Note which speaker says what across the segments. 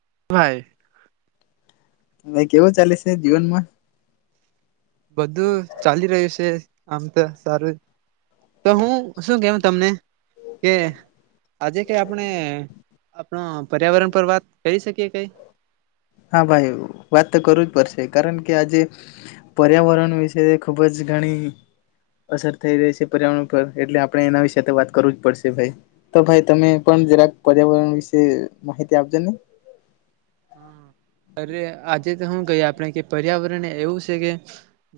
Speaker 1: [inaudible]
Speaker 2: ભાઈ કેવું ચાલે છે જીવનમાં?
Speaker 1: બધું ચાલી રહ્યું છે આમ. તોસારું જ, તો હું શું કેવ તમને કે આજે કઈ આપણે આપણા પર્યાવરણ પર વાત કરી શકીએ કઈ?
Speaker 2: હા ભાઈ, વાત તો કરવી જ પડશે, કારણ કે આ જે પર્યાવરણ વિશે ખુબ જ ઘણી અસર થઈ રહી છે પર્યાવરણ પર, એટલે આપણે એના વિશે વાત કરવું જ પડશે ભાઈ. તો ભાઈ તમે પણ જરાક પર્યાવરણ વિશે માહિતી આપજો ને.
Speaker 1: અરે આજે તો હું કહી કે આપણે કે પર્યાવરણ એવું છે કે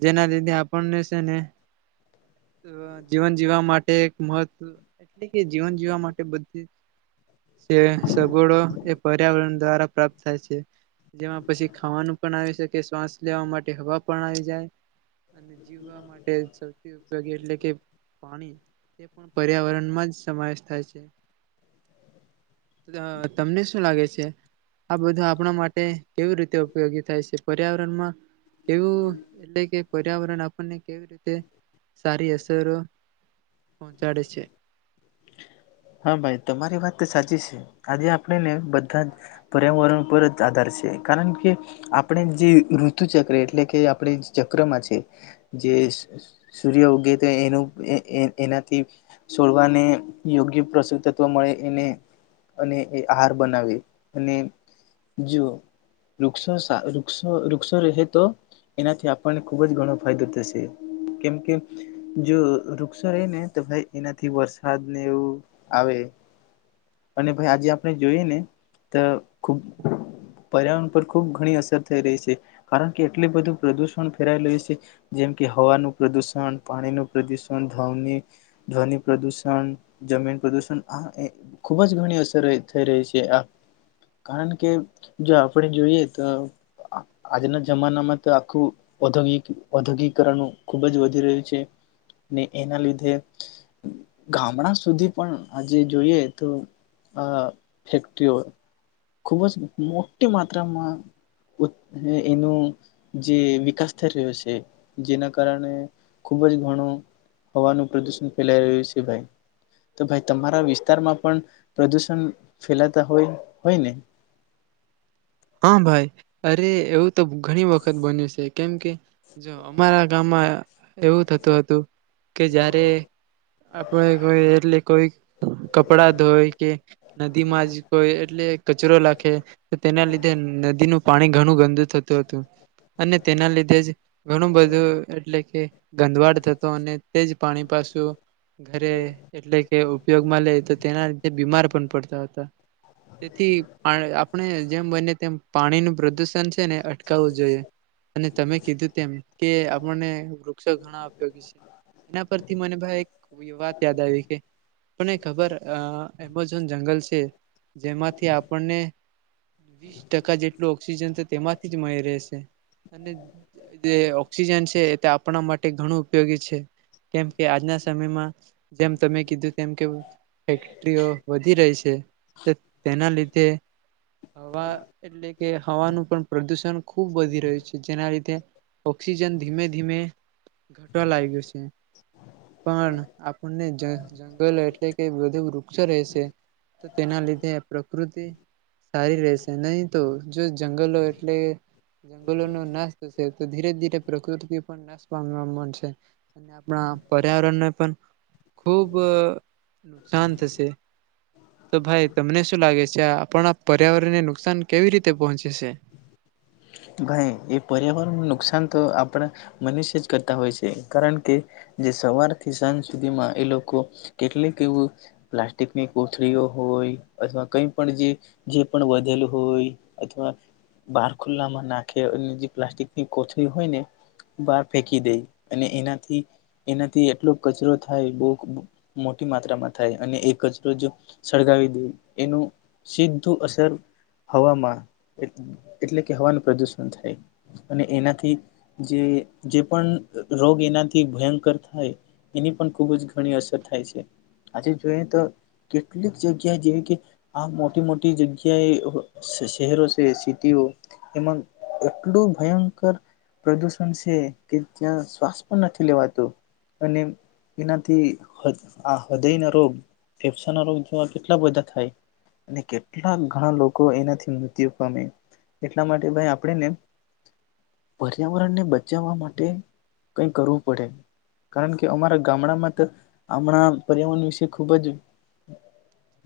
Speaker 1: જેના લીધે આપણને છે ને અહ જીવન જીવવા માટે એક મહત્વ એટલે કે જીવન જીવવા માટે બધી જ સે સગુડો એ પર્યાવરણ દ્વારા પ્રાપ્ત થાય છે. જેમાં પછી ખાવાનું પણ આવી શકે, શ્વાસ લેવા માટે હવા પણ આવી જાય. અને જીવવા માટે સૌથી ઉપયોગી એટલે કે પાણી એ પણ પર્યાવરણ માં જ સમાય થાય છે. ત તમને શું લાગે છે? છે, આ બધા આપણા માટ ટ કેવી રીતે ઉપયોગી થાય છે? પર્યાવરણમાં કેવું એટલે કે પર્યાવરણ આપણને કેવી રીતે સારી અસરો પહોંચાડે છે?
Speaker 2: હા ભાઈ તમારી વાત તો સાચી છે. આજે આપણે ને બધા જ પર્યાવરણ પર જ આધાર છે, કારણ કે આપણે જે ઋતુ ચક્ર એટલે કે આપણે ચક્રમાં છે, જે સ સૂર્ય ઉગે તો એનું એ-એ એનાથી છોડવાને યોગ્ય પ્રસુતત્વ મળે એને, અને એ આહાર બનાવે, અને જો વૃક્ષો સા વૃક્ષો-વૃક્ષો રહે તો એનાથી આપણને ખૂબ જ ઘણો ફાયદો થશે, કેમ કે જો વૃક્ષો રહે ને તો ભાઈ એનાથી વરસાદને એવું આવે, અને ભાઈ આજે આપણે જોઈએ ને તો ખુબ પર્યાવરણ પર ખુબ ઘણી અસર થઈ રહી છે, કારણ કે એટલી બધું પ્રદુષણ ફેલાયેલું છે, જેમ કે હવાનું પ્રદુષણ, પાણીનું પ્રદુષણ, ધવની ધ્વની પ્રદુષણ, જમીન પ્રદૂષણ આ એ ખૂબ જ ઘણી અસર થઈ રહી છે આ, કારણ કે જો આપણે જોઈએ તો આ આજના જમાનામાં તો આખું ઔદ્યોગિક ઔદ્યોગિકરણ ખૂબ જ વધી રહ્યું છે, ને એના લીધે ગામડા સુધી પણ આજે જોઈએ તો આ ફેક્ટરીઓ ખૂબ જ મોટી માત્રામાં ઉત એ એનું જે વિકાસ થઈ રહ્યો છે, જેના કારણે ખુબ જ ઘણું હવાનું પ્રદુષણ ફેલાઈ રહ્યું છે ભાઈ. તો ભાઈ તમારા વિસ્તારમાં પણ પ્રદુષણ ફેલાતા હોય હોય ને?
Speaker 1: હા ભાઈ. અરે એવું તો ઘણી વખત બન્યું છે, કેમ કે જો અમારા ગામમાં એવું થતું હતું કે જ્યારે આપડે કોઈ એટલે કોઈ કપડા ધોય કે નદી માં જ કોઈ એટલે કચરો લખે તેના લીધ નદી નું પાણી ઘણું ગંદુ થત તો તું, અને તેના લીધે જ ઘણું બધું એટલે કે ગંદવાડ થતો અને તેજ પાણી પાછું ઘરે એટલે કે ઉપયોગમાં લે તો તેના લીધે બીમાર પણ પડતા હતા. તેથી પાર આપ આપણે જેમ બને તેમ પાણી નું પ્રદુષણ છે ને અટકાવવું જોઈએ. અને તમે કીધું તેમ. કે મને વૃક્ષો ઘણા ઉપયોગી છે, એના પરથી મને ભાઈ એક વાત યાદ આવી કેને ખબર. એમેઝોન જંગલ છે જેમાંથી આપણને ટકા જેટલું ઓક્સિજન તો તેમાંથી જ મળી રહેશે અને જે ઓક્સિજન છે એ તે આપણા માટે ઘણું ઉપયોગી છે કેમ કે આજના સમયમાં જેમ તમે કીધું તેમ કે ફેક્ટરીઓ વધી રહી છે તેના લીધે હવા એટલે કે હવાનું પણ પ્રદુષણ ખૂબ વધી રહ્યું છે જેના લીધે ઓક્સિજન ધીમે ધીમે ઘટવા લાગ્યું છે પણ આપણને જંગલ એટલે કે બુ વૃક્ષો રહેશે તો તેના લીધે પ્રકૃતિ સારી રહેશે નહી તો જો જંગલો એટલે જંગલો ન નાશ થશે તો ધીરે ધીરે પ્રકૃતિ પણ નાશ પામ મન છે અને આપણા પર્યાવરણને પણ ખૂબ નુકસાન થશે તો ભાઈ તમને શું લાગે છે આ આપણા પર્યાવરણને નુકસાન કેવી રીતે પહોંચે છે
Speaker 2: ભાઈ એ પર્યાવરણ નુકસાન તો આપ પણ મનુષ્ય જ કરતા હોય છે કારણ કે જે સવાર થી સાંજ સુધીમાં એ લોકો કેટલીક એવું પ્લાસ્ટિકની કોથળીઓ હોય અથવા કઈ પણ જે પણ વધેલું હોય અથવા ખુલ્લામાં નાખે અને જે પ્લાસ્ટિકની કોથળી હોય ને બહાર ફેંકી દે અને એનાથી એનાથી એટલો કચરો થાય બહુ મોટી માત્રામાં થાય અને એ કચરો જો સળગાવી દે એનું સીધું અસર હવામાં એટલે કે હવાનું પ્રદૂષણ થાય અને એનાથી જે જે પણ રોગ એનાથી ભયંકર થાય એની પણ ખૂબ જ ઘણી અસર થાય છે આજે જોઈએ તો કેટલીક જગ્યા જેવી કે આ મોટી મોટી જગ્યાએ શહેરો છે સિટીઓ એમાં એટલું ભયંકર પ્રદૂષણ છે કે ત્યાં શ્વાસ પણ નથી લેવાતો અને એનાથી આ હૃદય ના રોગ ફેફસા ના રોગ જેવા કેટલા બધા થાય અને કેટલા ઘણા લોકો એનાથી મૃત્યુ પામે એટલા માટે ભાઈ આપણેને પર્યાવરણને બચાવવા માટે કઈ કરવું પડે કારણ કે અમારા ગામડામાં તો હમણાં પર્યાવરણ વિશે ખૂબ જ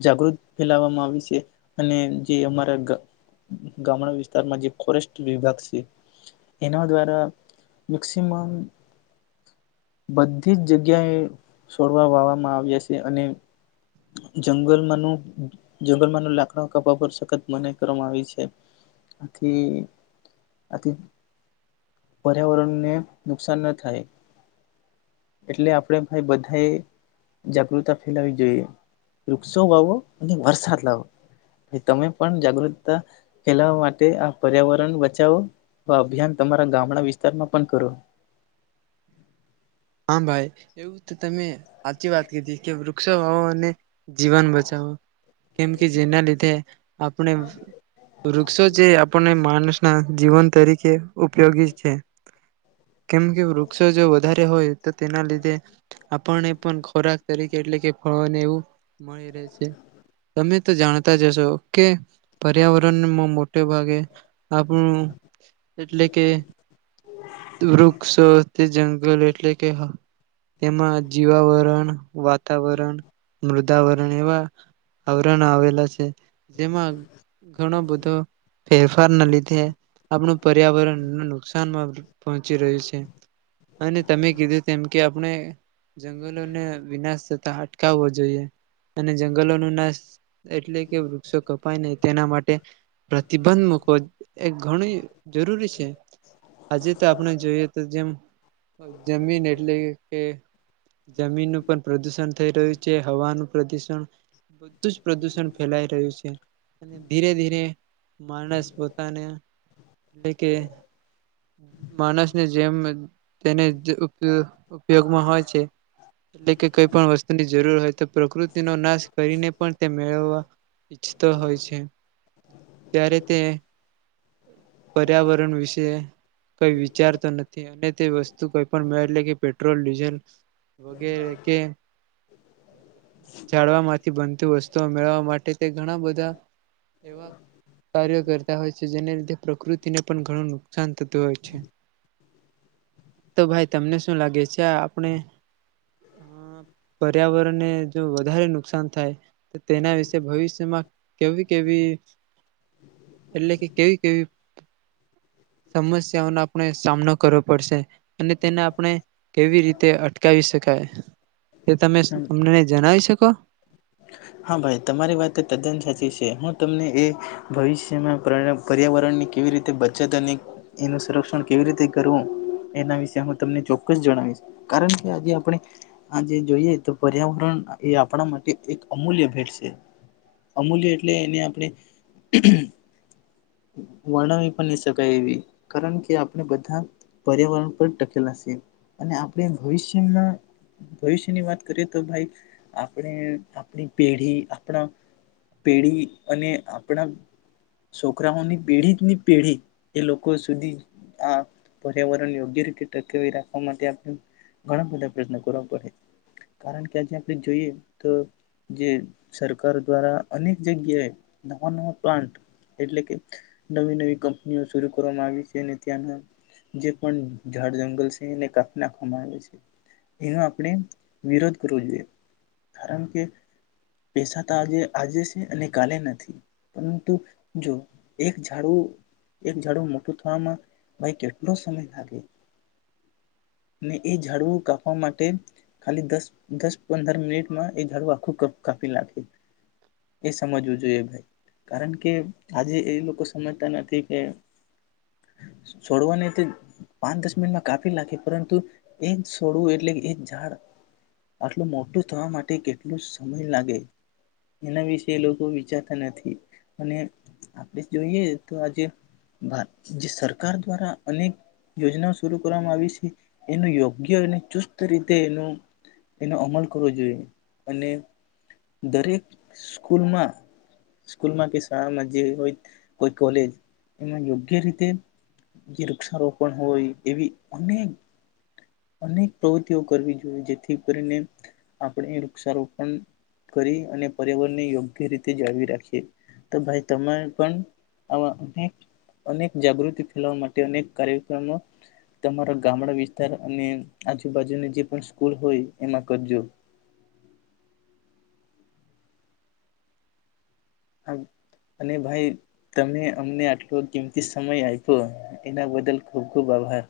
Speaker 2: જાગૃત ફેલાવવામાં આવી છે અને જે અમારા ગામડા વિ જે ફોરેસ્ટ વિભાગ છે એના દ્વારા મેક્સિમમ બધી જ જગ્યાએ છોડવા વાવામાં આવ્યા છે અને જંગલમાંનું જંગલમાંનું લાકડ કપા પર સખત મના કરવામાં આવી છે આથી આથી પર્યાવરણને નુકસાન ન થાય એટલે આપણે ભાઈ બધાએ જાગૃતા ફેલાવી જોઈએ વૃક્ષો વાવો અને વરસાદ લાવો તમે પણ જાગૃતતા ફેલાવા માટે આ પર્યાવરણ બચાવો અભિયાન તમારા ગામડા વિસ્તારમાં પણ કરો
Speaker 1: હા ભાઈ એવું તો તમે સાચી વાત કીધી કે વૃક્ષો વાવો અને જીવન બચાવો કેમ કે જેના લીધે આપણે વૃક્ષો જે આપણને માનસ ના જીવન તરીકે ઉપયોગી છે કેમ કે વૃક્ષો જો વધારે હોય તેના લીધે આપણને પણ ખોરાક તરીકે એટલે કે ફળવાને એવું મળી રહે છે તમે તો જાણતા જશો કે પર્યાવરણમાં મોટે ભાગે [unintelligible] એટલે કે રૂખ સુ તે જંગલ એટલે કે તેમાં જીવાવરણ વાતાવરણ મૃદાવરણ એવા આવરણ આવેલા છે જેમાં ઘણો બધો ફેરફાર ના લીધે આપણું પર્યાવરણ નુકસાનમાં પહોંચી રહ્યું છે અને તમે કીધું તેમ કે આપણે જંગલોને વિનાશ થતા અટકાવવો જોઈએ અને જંગલો ન નાશ એટલે કે વૃક્ષો કપાય નહી તેના માટે પ્રતિબંધ મૂકોવ એ ઘણી જરૂરી છે તો આપણે જોઈએ તો જેમ જમીન એટલે કે જમીનનુંું પણ પ્રદુષણ થઈ રહ્યું છે હવાનું પ્રદુષણ બધું જ પ્રદુષણ ફેલાઈ રહ્યું છે અને ધીરે ધીરે માણસ પોતાને એટલે કે માણસને જેમ તેને ઉપયોગમાં હોય છે એટલે કે કોઈ પણ વસ્તુ ની જરૂર હોય તો પ્રકૃતિ નો નાશ કરીને પણ તે મેળવવા ઈચ્છતો હોય છે ત્યારે તે પર્યાવરણ વિશે કઈ વિચારતો નથી અને તે વસ્તુ કઈ પણ મે એટલે કે પેટ્રોલ ડીઝલ વગેરે કે જાળવા માંથી બનતી વસ્તુઓ મેળવવા માટે તે ઘણા બધા એવા કાર્યો કરતા હોય છે જેને લીધે પ્રકૃતિને પણ ઘણું નુકસાન હો છે તો ભાઈ તમને શું લાગે છે આપણે પર્યાવરણ ને જો વધારે નુકસાન થાય તો તેના વિશે ભવિષ્યમાં કેવી કેવી એટલે કે કેવી કેવી સમસ્યાઓનો આપણે સામનો કરવો પડશે અને તેને આપણે કેવી રીતે અટકાવી શકીએ કાય તે તમે તમને જણાવી શકો
Speaker 2: હા ભાઈ તમારી વાત તદ્દન સાચી છે હું તમને એ ભવિષ્યમાં પર્યાવરણની કેવી રીતે બચત અને એનું સંરક્ષણ કેવી રીતે કરવું એના વિશે હું તમને ચોક્કસ જણાવીશ કારણ કે આજે આપણે આજે જોઈએ તો પર્યાવરણ એ આપણા માટે એક. અમૂલ્ય ભેટ છે અમૂલ્ય એટલે એને આપણે વર્ણવી પણ નહી શકાય એવી કારણ કે આપણે બધા પર્યાવરણ પર ટકેલા છે અને આપણે ભવિષ્યમાં ભવિષ્યની વાત કરીએ તો ભાઈ આપણે. ી આપણા પેઢી અને આપણા છોકરાઓની પેઢી જ ની પેઢી એ લોકો સુધી આ પર્યાવરણ યોગ્ય રીતે ટકેવી રાખવા માટે ઘણા બધા પ્રયત્નો કરવા પડે કારણ કે આજે આપણે જોઈએ તો [inaudible] જે સરકાર દ્વારા અનેક જગ્યાએ નવા નવા પ્લાન્ટ એટલે કે નવી નવી કંપનીઓ શરૂ કરવામાં આવી છે અને ત્યાંના જે પણ ાડ જંગલ છે એને કાપી નાખવામાં આવે છે એનો આપણે વિરોધ કરવો જોઈએ કારણ કે પેસા તો આજે આજે છે અને કાલે નથી પરંતુ જો એક ાડુ એક ઝડુ મોટું થવામાં ભાઈ કેટલો સમય લાગે એ ડવું કાપવા માટે ખાલી દસ દસ પંદર મિનિટમાં એ જાડવું આખું કાપી લખે એ સમજવું જોઈએ ભાઈ કારણ કે આજે એ લોકો સમજતા નથી કે છોડવાને તે પાંચ દસ મિનિટમાં કાપી લખે પરંતુ એ સોડું એટલે એ ઝાડ આટલું મોટું થવા માટે કેટલોું સમય લાગે એના વિશે એ લોકો વિચારતા નથી અને આપણે જોઈએ તો આજે જે સરકાર દ્વારા અનેક યોજનાઓ શરૂ કરવામાં આવી છે એનું યોગ્ય અને ચુસ્ત રીતે એનો એનો અમલ કરવો જોઈએ અને દરેક સ્કૂલમાં સ્કૂલમાં કે શાળામાં જે હોય કોઈ કોલેજ એમાં યોગ્ય રીતે જે વૃક્ષારોપણ હોય એવી અનેક અનેક પ્રવૃત્તિઓ કરવી જોઈએ જેથી કરીને આપણે વૃક્ષારોપણ કરી અને પર્યાવરણને યોગ્ય રીતે જાળવી રાખીએ તો ભાઈ તમે પણ આમાં અનેક જાગૃતિ ફેલાવા માટે અનેક કાર્યક્રમો તમારા ગામડા વિસ્તાર અને આજુબાજુની જે પણ સ્કૂલ હોય એમાં કરજો અને ભાઈ તમે અમને આટલો કિંમતી સમય આપ્યો એના બદલ ખૂબ ખૂબ આભાર